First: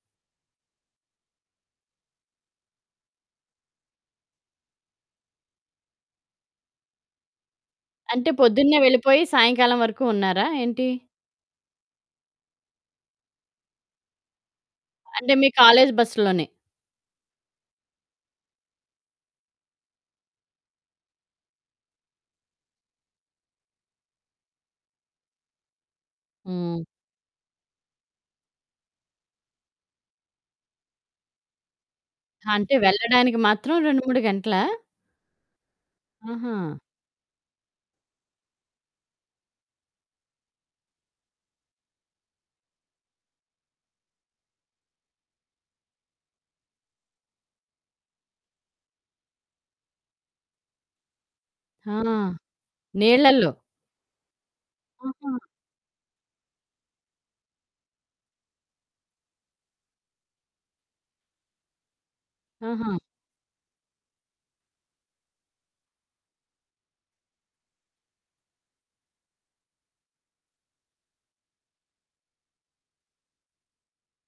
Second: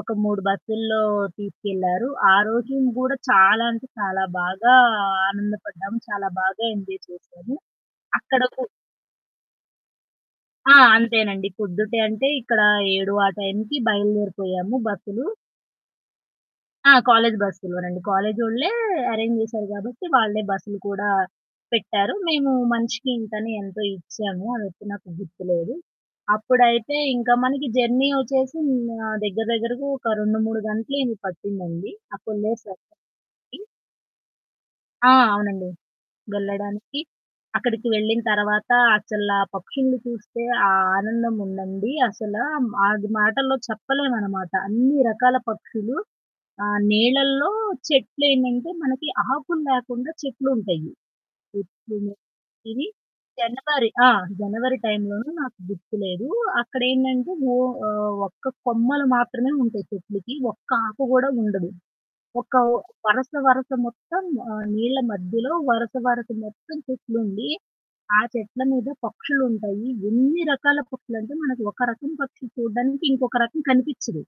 ఒక 3 బస్సుల్లో తీసుకెళ్లారు. ఆరోజున గూడా చాలా అంటే చాలా బాగా ఆనందపడ్డాం. చాలా బాగా ఎంజాయ్ చేసాము. అంటే అక్కడకు పొద్దున్నే వెళ్ళిపోయి సాయంకాలం వరకు ఉన్నారా ఆ! ఏంటి? అంతేనండి పొద్దుటే అంటే ఇక్కడ 7 ఆ టైంకి బయలుదేరిపోయాము బస్సులు. అంటే మీ కాలేజు బస్సులోనే. ఆ! కాలేజు బస్సులోనండి. కాలేజోళ్ళే అరేంజ్ చేసారు కాబట్టి, వాళ్ళే బస్సులు కూడా పెట్టారు. మేము మనిషికి ఇంతని ఎంతో ఇచ్చాము. అదైతే నాకు గుర్తులేదు. హ్మ్. అప్పుడైతే ఇంకా మనకి జర్నీ వచ్చేసి హ్మ్, ఆహ్, దగ్గర దగ్గరకు ఒక 2, 3 గంటలు అయింది. పట్టిందండి అప్పుడు అంటే లేసేసరికి. వెళ్ళడానికి మాత్రం 2, 3 గంటలా? ఆ! అవునండి. ఆహా! వెళ్ళడానికి, అక్కడికి వెళ్ళిన తర్వాత అసలా పక్షుల్ని చూస్తే, ఆ ఆనందం ఉండండి అసలా హ్మ్, అది మాటల్లో చెప్పలేవనమాట. అన్ని రకాల పక్షులు ఆహ్, నీలల్లో చెట్లేంటంటే మనకి ఆకులు లేకుండా చెట్లుంటయి. ఆ! [unintelligible] ఇవి నీళ్ళల్లో. జనవరి ఆ! జనవరి టైంలోను ఆహా! నాకు గుర్తులేదు. అక్కడేంటంటే ఓ ఆహ్, ఒక్క కొమ్మలు మాత్రమే ఉంటయి చెట్లకి. ఒక్క ఆకు గూడా ఉండదు. ఒక ఓ ఆహా! వరస, వరస మొత్తం ఆహ్, నీళ్ల మధ్యలో వరుస, వరస మొత్తం చెట్లుండి, ఆ చెట్ల మీద పక్షులుంటయి. ఎన్ని రకాల పక్షులంటే మనకు ఒక రకం పక్షి చూడ్డానికి ఇంకొక రకం కనిపిచ్చదు.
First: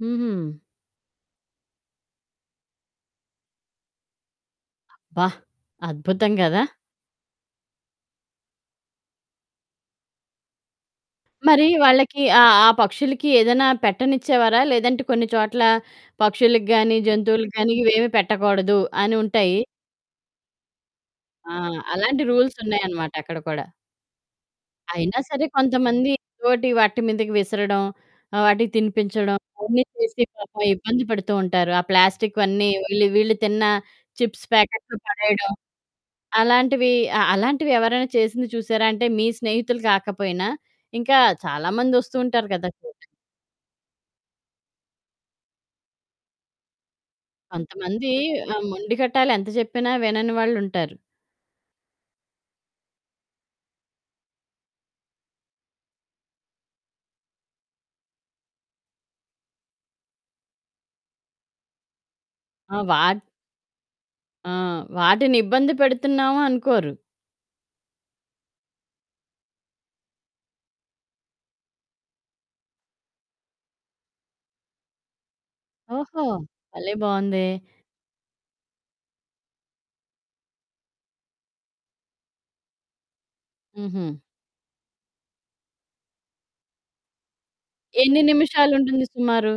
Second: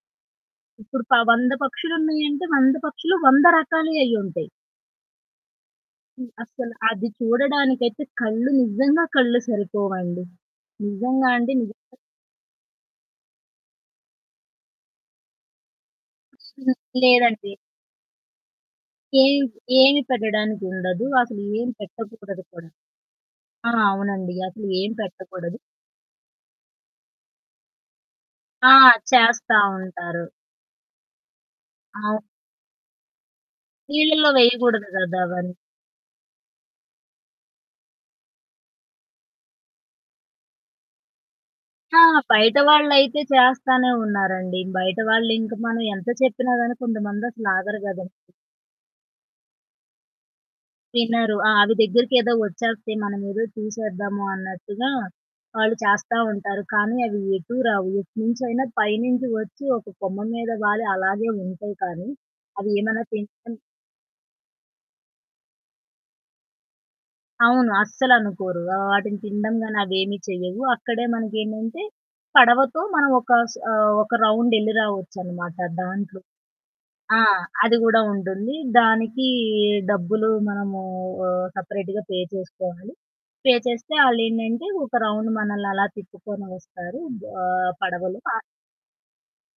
హుహు. ఇప్పుడు ప 100 పక్షులున్నయంటే, 100 పక్షులు, 100 రకాలయి అయ్యింటాయి. అబ్బా! హ్మ్. అద్భుతం కదా! అసల, అది చూడడానికైతే కళ్ళు నిజంగా కళ్ళు సరిపోవండి. నిజంగా అండి. మరి నిజంగా. వాళ్ళకి ఆ, ఆ పక్షులకి ఏదైనా పెట్టనిచ్చేవారా? లేదంటే కొన్ని చోట్ల పక్షులకి గాని, హ్మ్, జంతువులకి లేదండి. గాని ఇవేమి పెట్టకూడదు అని ఏమి ఉంటాయి. ఏమి పెట్టడానికుండదు. అసలు ఆ! ఏం అలాంటి పెట్టకూడదు రూల్స్ కూడా. ఉన్నాయనమాట అక్కడ కూడా. ఆ! అవునండీ. అసలు ఏం అయినా సరే పెట్టకూడదు. కొంతమంది, ఏదోటి వాటి మీదకి విసరడం, ఆహ్, ఆ! వాటికి తినిపించడం చేస్తా అవన్నీ చేసి ఉంటారు. పాపం ఇబ్బంది పడుతూ ఉంటారు. ఆ ఆ! ప్లాస్టిక్‌వన్నీ వీళ్ళు వీళ్ళు తిన్న నీళ్ళల్లో చిప్స్ వేయకూడదు ప్యాకెట్లు గదా పడేయడం. అవన్ని. అలాంటివి అ అలాంటివి ఎవరైనా చేసింది చూసారా అంటే మీ స్నేహితులు కాకపోయినా, ఇంకా చాలా మంది ఆ! వస్తూ ఉంటారు కదా! ఆ చోటకు. బయటవాళ్ళైతే చేస్తానే ఉన్నారండి. బయట వాళ్ళు ఇంకా మనం ఎంత చెప్పినా గాని కొంతమంది అసలు ఆగరు కొంతమంది గదండి. ఆహ్, మొండిగటాలు ఎంత చెప్పినా వినని వాళ్ళుంటారు. తినరు. ఆ! అవి దగ్గరికేదో వచ్చేస్తాయి. మనమేదో తీసేద్దాము అన్నట్టుగా వాళ్ళు చేస్తా ఉంటారు. కానీ అవి ఎటూ రావు. ఎటునుంచైనా పైనుంచి వచ్చి ఒక కొమ్మ మీద వాలి అలాగే ఉంటాయి కానీ, అవి ఆ! ఏమైనా వాట్ తింటన్ ఆ! వాటిని ఇబ్బంది పెడుతున్నాము అనుకోరు. అవును. అస్సలు అనుకోరు. ఆ! వాటిని తినడం గాని అవేమి చెయ్యవు. అక్కడే మనకు ఏంటంటే పడవతో మనం ఒక స్ ఆహ్, ఒక రౌండ్ ఎళ్లి రావచ్చనమాట దాంట్లో. ఓహో! భలే! ఆ! బావుందే. అది గూడా ఉంటుంది. దానికి డబ్బులు మనము ఆహ్, సెపరేట్‌గా పే చేసుకోవాలి. పే చేస్తే హుహు. ఆళ్ళేంటంటే, ఒక రౌండ్ మనల్ని అలా తిప్పుకొని వస్తారు ఆహ్, పడవలు ఎన్ని ఆ! నిమిషాలుంటుంది సుమారు?